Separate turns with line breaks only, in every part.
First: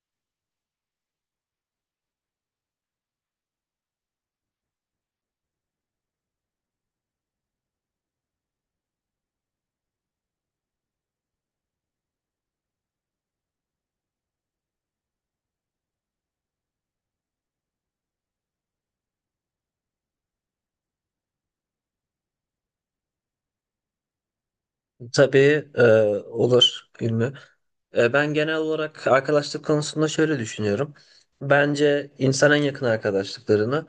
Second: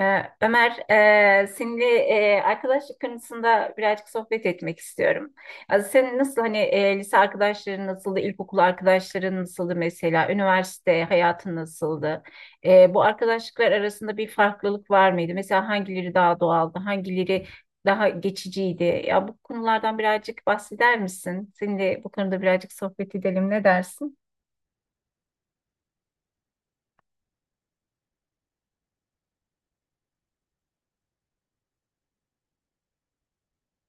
Ömer, seninle arkadaşlık konusunda birazcık sohbet etmek istiyorum. Az senin nasıl hani lise arkadaşların nasıldı, ilkokul arkadaşların nasıldı mesela, üniversite hayatın nasıldı? Bu arkadaşlıklar arasında bir farklılık var mıydı? Mesela hangileri daha doğaldı, hangileri daha geçiciydi? Ya bu konulardan birazcık bahseder misin? Seninle bu konuda birazcık sohbet edelim, ne dersin?
Tabii olur Ümmü. Ben genel olarak arkadaşlık konusunda şöyle düşünüyorum. Bence insan en yakın arkadaşlıklarını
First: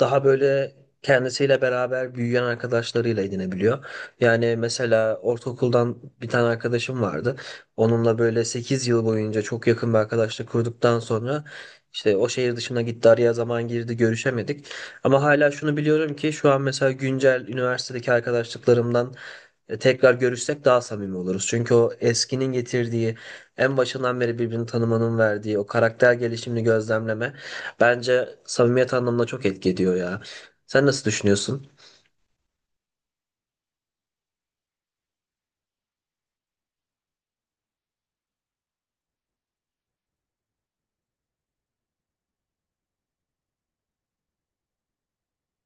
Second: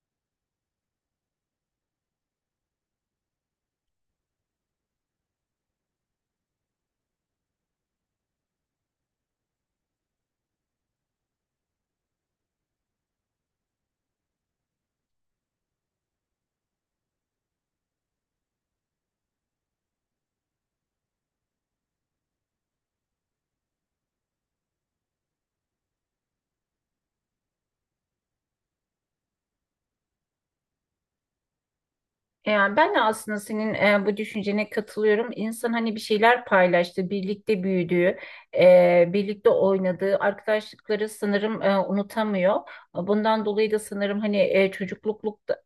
daha böyle kendisiyle beraber büyüyen arkadaşlarıyla edinebiliyor. Yani mesela ortaokuldan bir tane arkadaşım vardı. Onunla böyle 8 yıl boyunca çok yakın bir arkadaşlık kurduktan sonra işte o şehir dışına gitti, araya zaman girdi, görüşemedik. Ama hala şunu biliyorum ki şu an mesela güncel üniversitedeki arkadaşlıklarımdan tekrar görüşsek daha samimi oluruz. Çünkü o eskinin getirdiği, en başından beri birbirini tanımanın verdiği o karakter gelişimini gözlemleme bence samimiyet anlamında çok etki ediyor ya. Sen nasıl düşünüyorsun?
Yani ben de aslında senin bu düşüncene katılıyorum. İnsan hani bir şeyler paylaştı, birlikte büyüdüğü, birlikte oynadığı arkadaşlıkları sanırım unutamıyor. Bundan dolayı da sanırım hani çocukluk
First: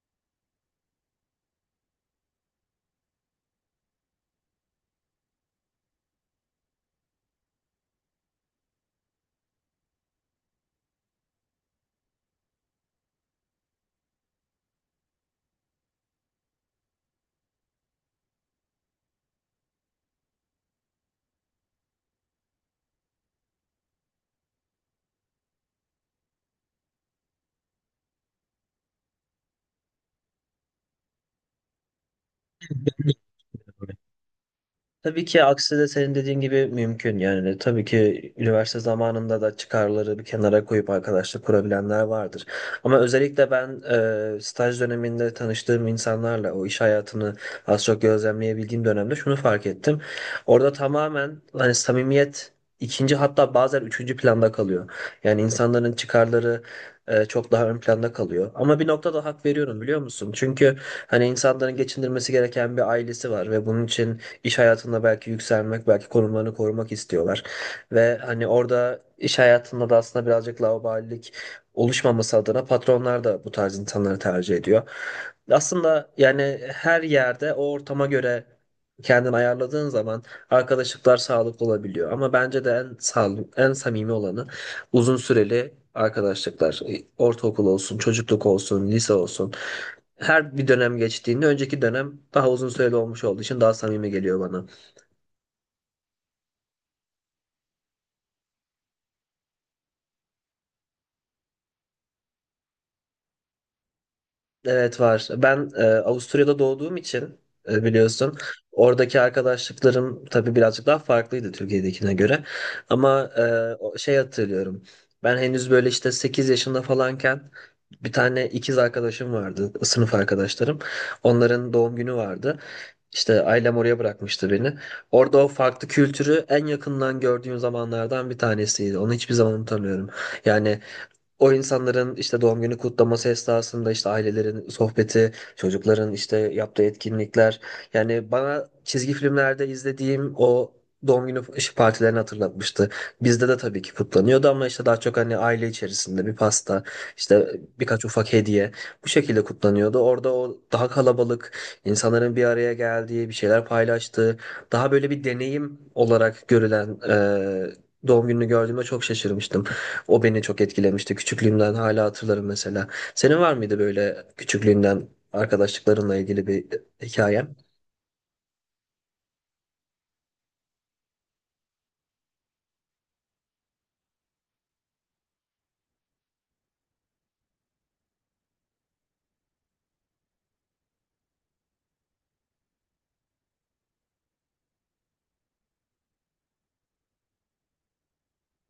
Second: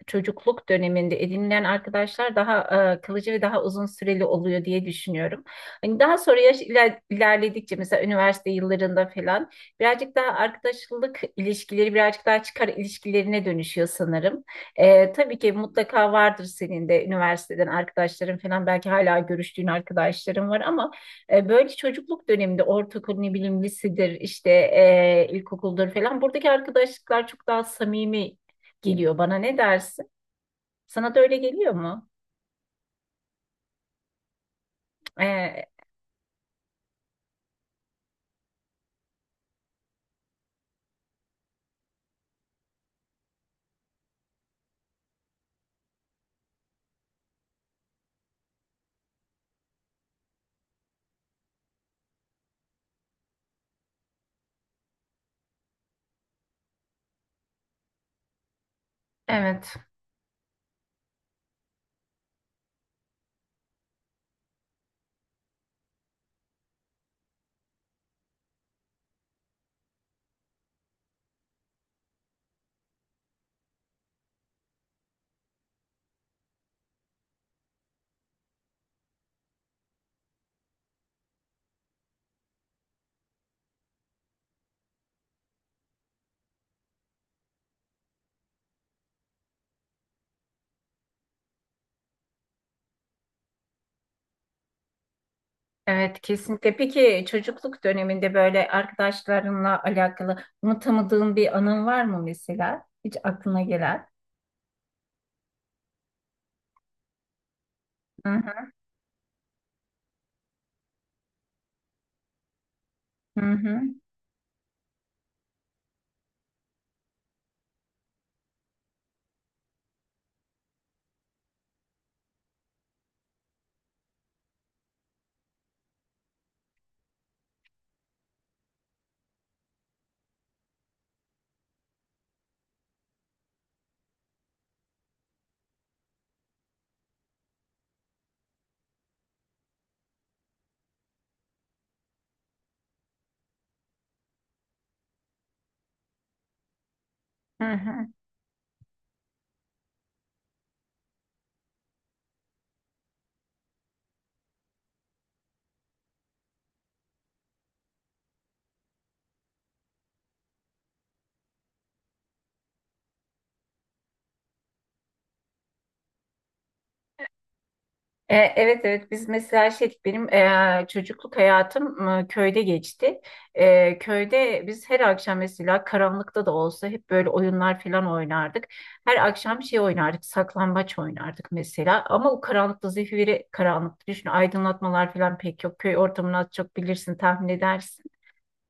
çocukluk döneminde edinilen arkadaşlar daha kalıcı ve daha uzun süreli oluyor diye düşünüyorum. Hani daha sonra yaş ilerledikçe mesela üniversite yıllarında falan birazcık daha arkadaşlık ilişkileri birazcık daha çıkar ilişkilerine dönüşüyor sanırım. Tabii ki mutlaka vardır senin de üniversiteden arkadaşların falan belki hala görüştüğün arkadaşların var ama böyle çocukluk döneminde ortaokul ne bileyim lisedir işte ilkokuldur falan buradaki arkadaşlıklar çok daha samimi geliyor bana, ne dersin? Sana da öyle geliyor mu?
Tabii ki
Ee,
aksi de senin dediğin gibi mümkün, yani tabii ki üniversite zamanında da çıkarları bir kenara koyup arkadaşlık kurabilenler vardır. Ama özellikle ben staj döneminde tanıştığım insanlarla o iş hayatını az çok gözlemleyebildiğim dönemde şunu fark ettim. Orada tamamen hani samimiyet ikinci, hatta bazen üçüncü planda kalıyor. Yani insanların çıkarları çok daha ön planda kalıyor. Ama bir noktada hak
evet.
veriyorum, biliyor musun? Çünkü hani insanların geçindirmesi gereken bir ailesi var ve bunun için iş hayatında belki yükselmek, belki konumlarını korumak istiyorlar. Ve hani orada iş hayatında da aslında birazcık laubalilik oluşmaması adına patronlar da bu tarz insanları tercih ediyor. Aslında yani her yerde o ortama göre kendini ayarladığın zaman arkadaşlıklar sağlıklı olabiliyor. Ama bence de en sağlıklı, en samimi olanı uzun süreli arkadaşlıklar. Ortaokul olsun, çocukluk olsun, lise olsun, her bir dönem geçtiğinde önceki dönem daha uzun süreli olmuş olduğu için daha samimi geliyor bana.
Evet, kesinlikle. Peki çocukluk döneminde böyle arkadaşlarınla alakalı unutamadığın bir anın var mı mesela? Hiç aklına gelen?
Evet var. Ben Avusturya'da doğduğum için
Hı
biliyorsun,
hı
oradaki arkadaşlıklarım tabii birazcık daha farklıydı Türkiye'dekine göre. Ama
hı hı.
şey hatırlıyorum. Ben henüz böyle işte 8 yaşında falanken bir tane ikiz arkadaşım vardı, sınıf arkadaşlarım. Onların doğum günü vardı. İşte ailem oraya bırakmıştı beni. Orada o farklı kültürü en yakından gördüğüm zamanlardan bir tanesiydi. Onu hiçbir zaman unutamıyorum. Yani o insanların işte doğum günü kutlaması esnasında işte ailelerin sohbeti, çocukların işte yaptığı etkinlikler. Yani bana çizgi filmlerde izlediğim o doğum günü iş partilerini hatırlatmıştı. Bizde de tabii ki kutlanıyordu ama işte daha çok hani aile içerisinde bir pasta, işte
hı
birkaç
hı.
ufak hediye, bu şekilde kutlanıyordu. Orada o daha kalabalık, insanların bir araya geldiği, bir şeyler paylaştığı, daha böyle bir deneyim olarak görülen doğum gününü gördüğümde çok şaşırmıştım. O beni çok etkilemişti. Küçüklüğümden hala hatırlarım mesela. Senin var mıydı böyle küçüklüğünden arkadaşlıklarınla ilgili bir hikayen?
Evet, evet biz mesela şey dedik, benim çocukluk hayatım köyde geçti. Köyde biz her akşam mesela karanlıkta da olsa hep böyle oyunlar falan oynardık. Her akşam şey oynardık, saklambaç oynardık mesela ama o karanlıkta zifiri karanlıkta düşün, aydınlatmalar falan pek yok. Köy ortamını az çok bilirsin, tahmin edersin.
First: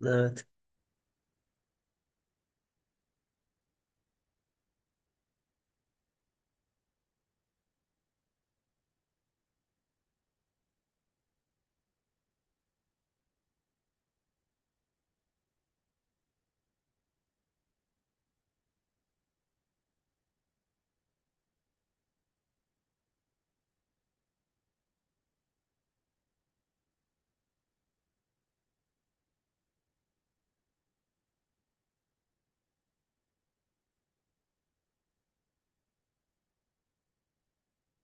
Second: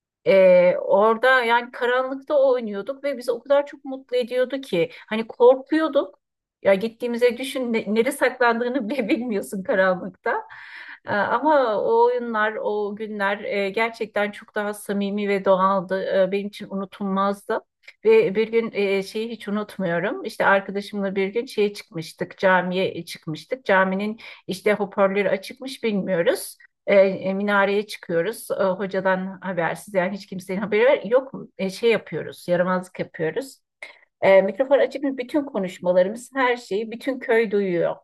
Evet.
Orada yani karanlıkta oynuyorduk ve bizi o kadar çok mutlu ediyordu ki hani korkuyorduk. Ya gittiğimize düşün ne, nereye saklandığını bile bilmiyorsun karanlıkta. Ama o oyunlar, o günler gerçekten çok daha samimi ve doğaldı. Benim için unutulmazdı. Ve bir gün şeyi hiç unutmuyorum. İşte arkadaşımla bir gün şeye çıkmıştık, camiye çıkmıştık. Caminin işte hoparlörü açıkmış, bilmiyoruz. Minareye çıkıyoruz. Hocadan habersiz yani hiç kimsenin haberi yok. Şey yapıyoruz, yaramazlık yapıyoruz. Mikrofon açık mı? Bütün konuşmalarımız, her şeyi bütün köy duyuyor.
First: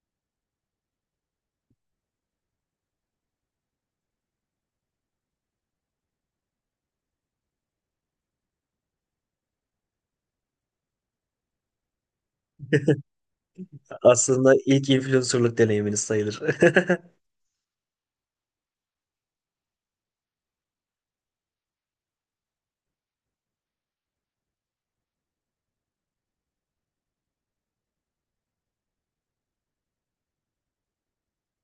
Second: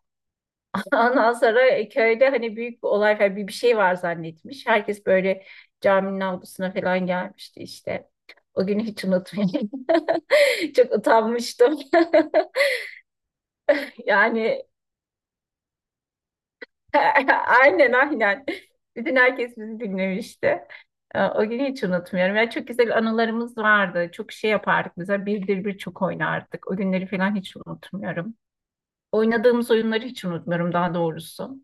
Ondan sonra köyde hani büyük bir olay falan bir şey var zannetmiş. Herkes böyle caminin avlusuna falan gelmişti işte. O günü hiç unutmayayım. Çok utanmıştım.
Aslında
Yani
ilk influencerlık deneyiminiz sayılır.
aynen, aynen. Bütün herkes bizi dinlemişti. O günü hiç unutmuyorum. Yani çok güzel anılarımız vardı. Çok şey yapardık. Mesela birdir bir çok oynardık. O günleri falan hiç unutmuyorum. Oynadığımız oyunları hiç unutmuyorum daha doğrusu.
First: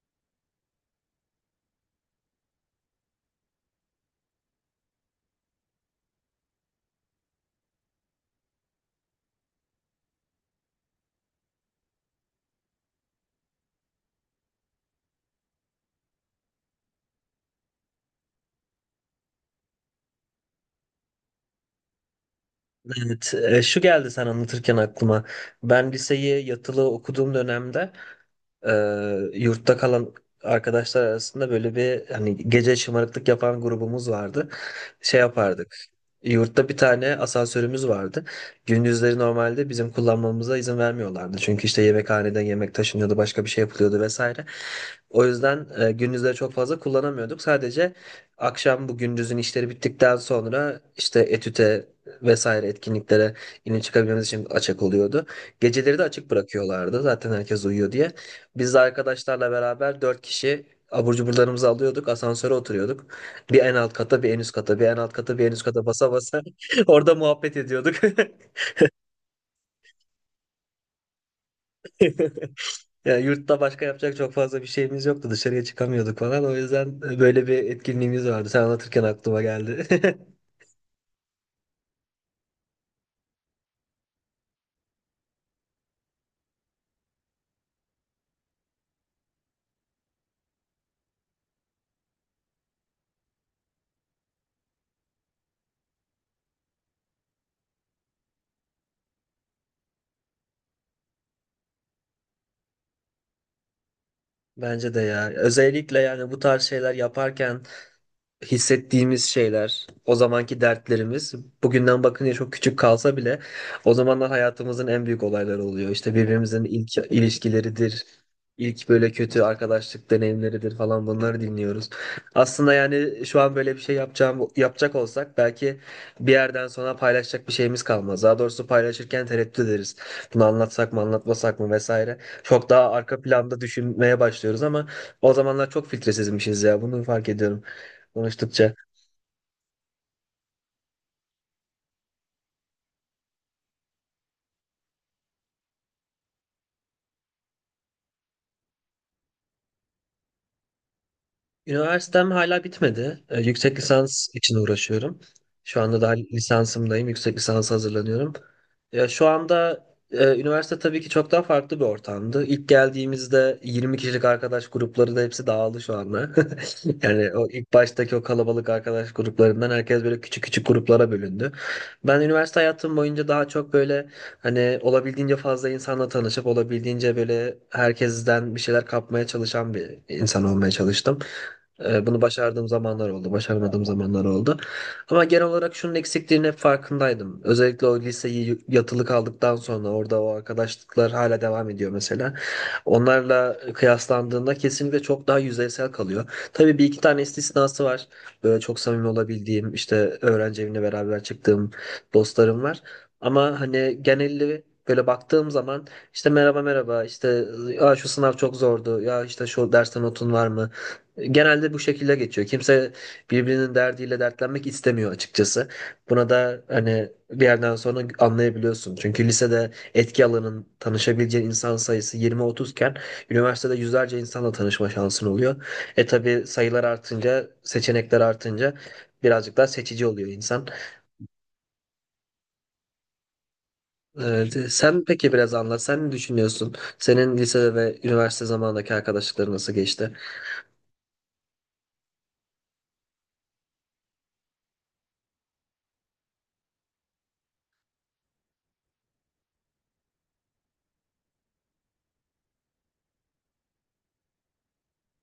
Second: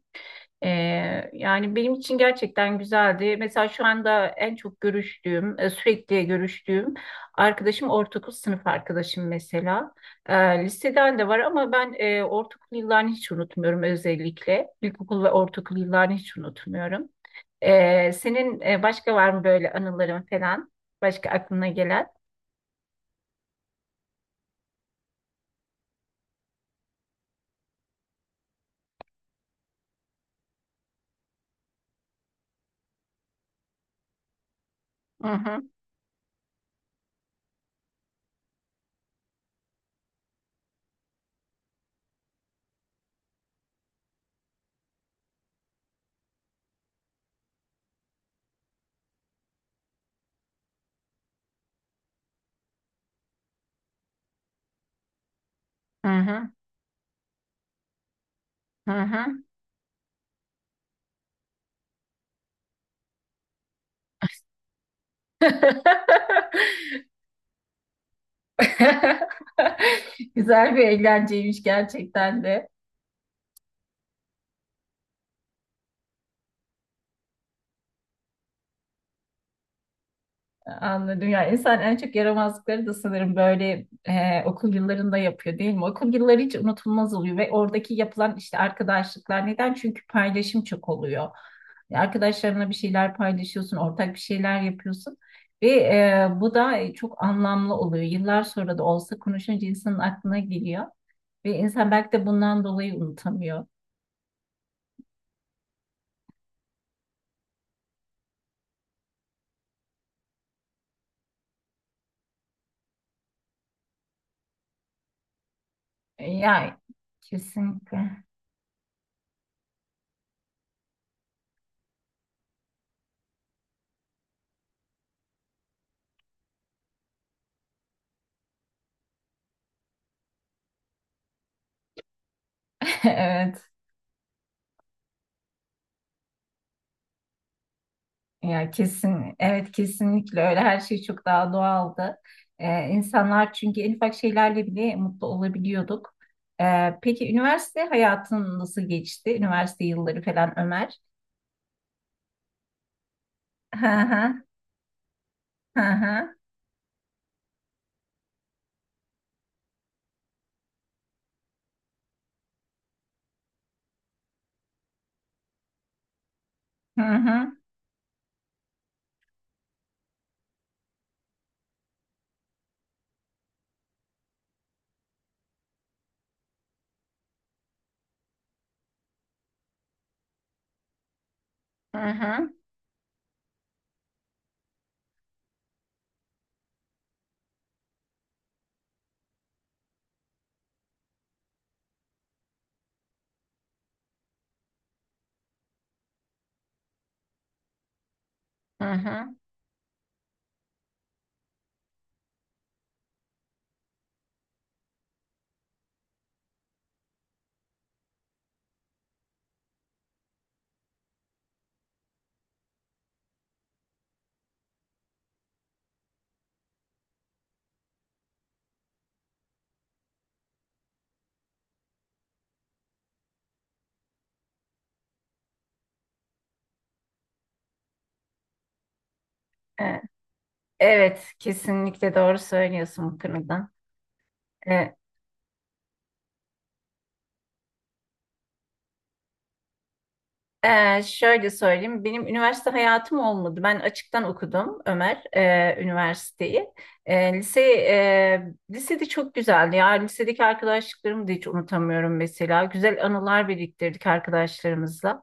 Yani benim için gerçekten güzeldi. Mesela şu anda en çok görüştüğüm, sürekli görüştüğüm arkadaşım ortaokul sınıf arkadaşım mesela. Ee, Liseden de var ama ben ortaokul yıllarını hiç unutmuyorum özellikle. İlkokul ve ortaokul yıllarını hiç unutmuyorum. Senin başka var mı böyle anıların falan? Başka aklına gelen?
Evet, şu geldi sen anlatırken aklıma. Ben liseyi yatılı okuduğum dönemde Ee, yurtta kalan arkadaşlar arasında böyle bir hani gece şımarıklık yapan grubumuz vardı. Şey
Hı hı,
yapardık. Yurtta bir tane asansörümüz vardı. Gündüzleri normalde bizim kullanmamıza izin vermiyorlardı. Çünkü işte yemekhaneden yemek taşınıyordu, başka bir şey yapılıyordu vesaire. O yüzden gündüzleri çok fazla kullanamıyorduk. Sadece akşam bu gündüzün işleri bittikten sonra işte etüte vesaire etkinliklere yine çıkabilmemiz için açık oluyordu. Geceleri de
hı
açık
hı,
bırakıyorlardı, zaten herkes uyuyor diye. Biz de
hı hı.
arkadaşlarla beraber dört kişi abur cuburlarımızı alıyorduk. Asansöre oturuyorduk. Bir en alt kata, bir en üst kata, bir en alt kata, bir en üst kata basa basa orada muhabbet ediyorduk.
Güzel bir eğlenceymiş gerçekten de.
Yani yurtta başka yapacak çok fazla bir şeyimiz yoktu. Dışarıya çıkamıyorduk falan. O yüzden böyle bir etkinliğimiz vardı. Sen anlatırken aklıma geldi.
Anladım. Yani insan en çok yaramazlıkları da sanırım böyle okul yıllarında yapıyor değil mi? Okul yılları hiç unutulmaz oluyor ve oradaki yapılan işte arkadaşlıklar neden? Çünkü paylaşım çok oluyor. Arkadaşlarınla bir şeyler paylaşıyorsun, ortak bir şeyler yapıyorsun ve bu da çok anlamlı oluyor. Yıllar sonra da olsa konuşunca insanın aklına geliyor. Ve insan belki de bundan dolayı unutamıyor.
Bence de ya. Özellikle yani bu tarz şeyler yaparken hissettiğimiz şeyler, o zamanki dertlerimiz bugünden bakınca çok küçük kalsa bile o zamanlar hayatımızın en büyük olayları oluyor. İşte birbirimizin
Ya
ilk ilişkileridir,
kesinlikle.
ilk böyle kötü arkadaşlık deneyimleridir falan, bunları dinliyoruz. Aslında yani şu an böyle bir şey yapacağım yapacak olsak belki bir yerden sonra paylaşacak bir şeyimiz kalmaz. Daha doğrusu paylaşırken tereddüt ederiz. Bunu anlatsak mı, anlatmasak mı vesaire. Çok daha arka planda
Evet.
düşünmeye başlıyoruz ama o zamanlar çok filtresizmişiz ya. Bunu fark ediyorum
Ya
konuştukça.
kesin. Evet kesinlikle öyle. Her şey çok daha doğaldı. İnsanlar çünkü en ufak şeylerle bile mutlu olabiliyorduk. Peki üniversite hayatın nasıl geçti? Üniversite yılları falan Ömer.
Üniversitem hala bitmedi. Yüksek lisans için uğraşıyorum. Şu
Hı
anda daha
hı,
lisansımdayım. Yüksek lisansa hazırlanıyorum. Ya şu anda üniversite tabii ki çok daha farklı bir ortamdı. İlk geldiğimizde 20 kişilik arkadaş grupları da hepsi dağıldı şu anda.
hı
Yani o
hı,
ilk baştaki o kalabalık arkadaş gruplarından herkes böyle küçük küçük gruplara bölündü. Ben üniversite hayatım boyunca daha çok böyle hani olabildiğince fazla insanla tanışıp olabildiğince böyle herkesten bir şeyler kapmaya çalışan bir insan olmaya çalıştım.
hı
Bunu
hı,
başardığım zamanlar oldu, başaramadığım zamanlar oldu. Ama genel olarak şunun eksikliğinin hep farkındaydım. Özellikle o liseyi yatılı kaldıktan sonra orada o arkadaşlıklar hala devam ediyor mesela. Onlarla kıyaslandığında kesinlikle çok daha yüzeysel kalıyor. Tabii bir iki tane istisnası var. Böyle çok
hı
samimi
hı.
olabildiğim, işte öğrenci evine beraber çıktığım dostlarım var. Ama hani genelli böyle baktığım zaman işte merhaba merhaba, işte ya şu sınav çok zordu, ya işte şu dersten notun var mı? Genelde bu şekilde geçiyor. Kimse birbirinin derdiyle dertlenmek istemiyor açıkçası. Buna da hani bir yerden sonra anlayabiliyorsun. Çünkü lisede etki alanın tanışabileceğin insan sayısı 20-30 iken üniversitede yüzlerce insanla tanışma şansın oluyor. E tabii sayılar artınca, seçenekler artınca birazcık daha
E,
seçici oluyor insan.
Evet, kesinlikle doğru söylüyorsun bu konuda. E,
Sen peki biraz anlat. Sen ne düşünüyorsun? Senin lisede ve üniversite zamanındaki arkadaşlıkların nasıl geçti?
Şöyle söyleyeyim, benim üniversite hayatım olmadı. Ben açıktan okudum Ömer, üniversiteyi. Lisede çok güzeldi. Ya lisedeki arkadaşlıklarımı da hiç unutamıyorum mesela. Güzel anılar biriktirdik arkadaşlarımızla.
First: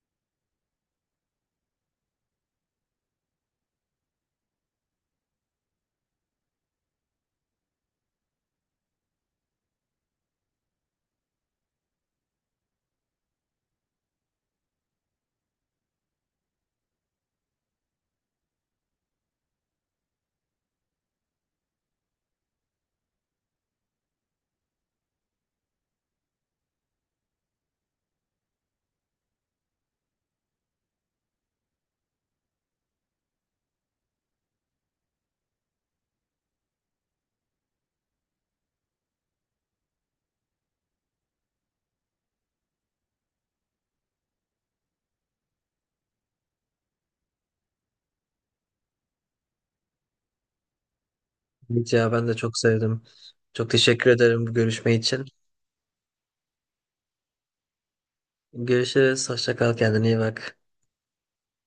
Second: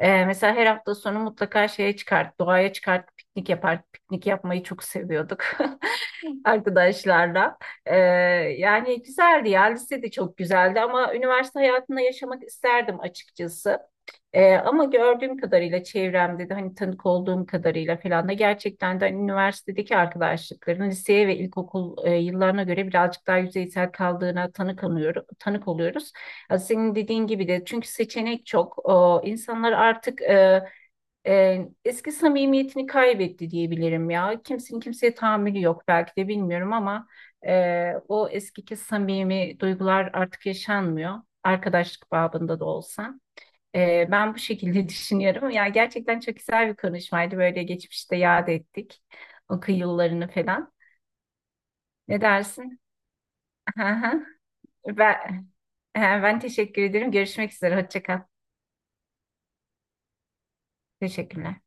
Mesela her hafta sonu mutlaka şeye çıkart, doğaya çıkart, piknik yapar. Piknik yapmayı çok seviyorduk arkadaşlarla. Ee, Yani güzeldi ya, lise de çok güzeldi ama üniversite hayatında yaşamak isterdim açıkçası. Ama gördüğüm kadarıyla çevremde de hani tanık olduğum kadarıyla falan da gerçekten de hani üniversitedeki arkadaşlıkların liseye ve ilkokul yıllarına göre birazcık daha yüzeysel kaldığına tanık, anıyorum, tanık oluyoruz. Ya senin dediğin gibi de çünkü seçenek çok. O, insanlar artık eski samimiyetini kaybetti diyebilirim ya. Kimsenin kimseye tahammülü yok belki de bilmiyorum ama o eskiki samimi duygular artık yaşanmıyor. Arkadaşlık babında da olsa. Ben bu şekilde düşünüyorum. Yani gerçekten çok güzel bir konuşmaydı. Böyle geçmişte yad ettik o yıllarını falan.
Evet ya,
Ne
ben de çok
dersin?
sevdim. Çok teşekkür ederim bu görüşme için.
Ben, ben teşekkür ederim. Görüşmek üzere. Hoşça kal.
Görüşürüz. Hoşça kal. Kendine iyi bak.
Teşekkürler.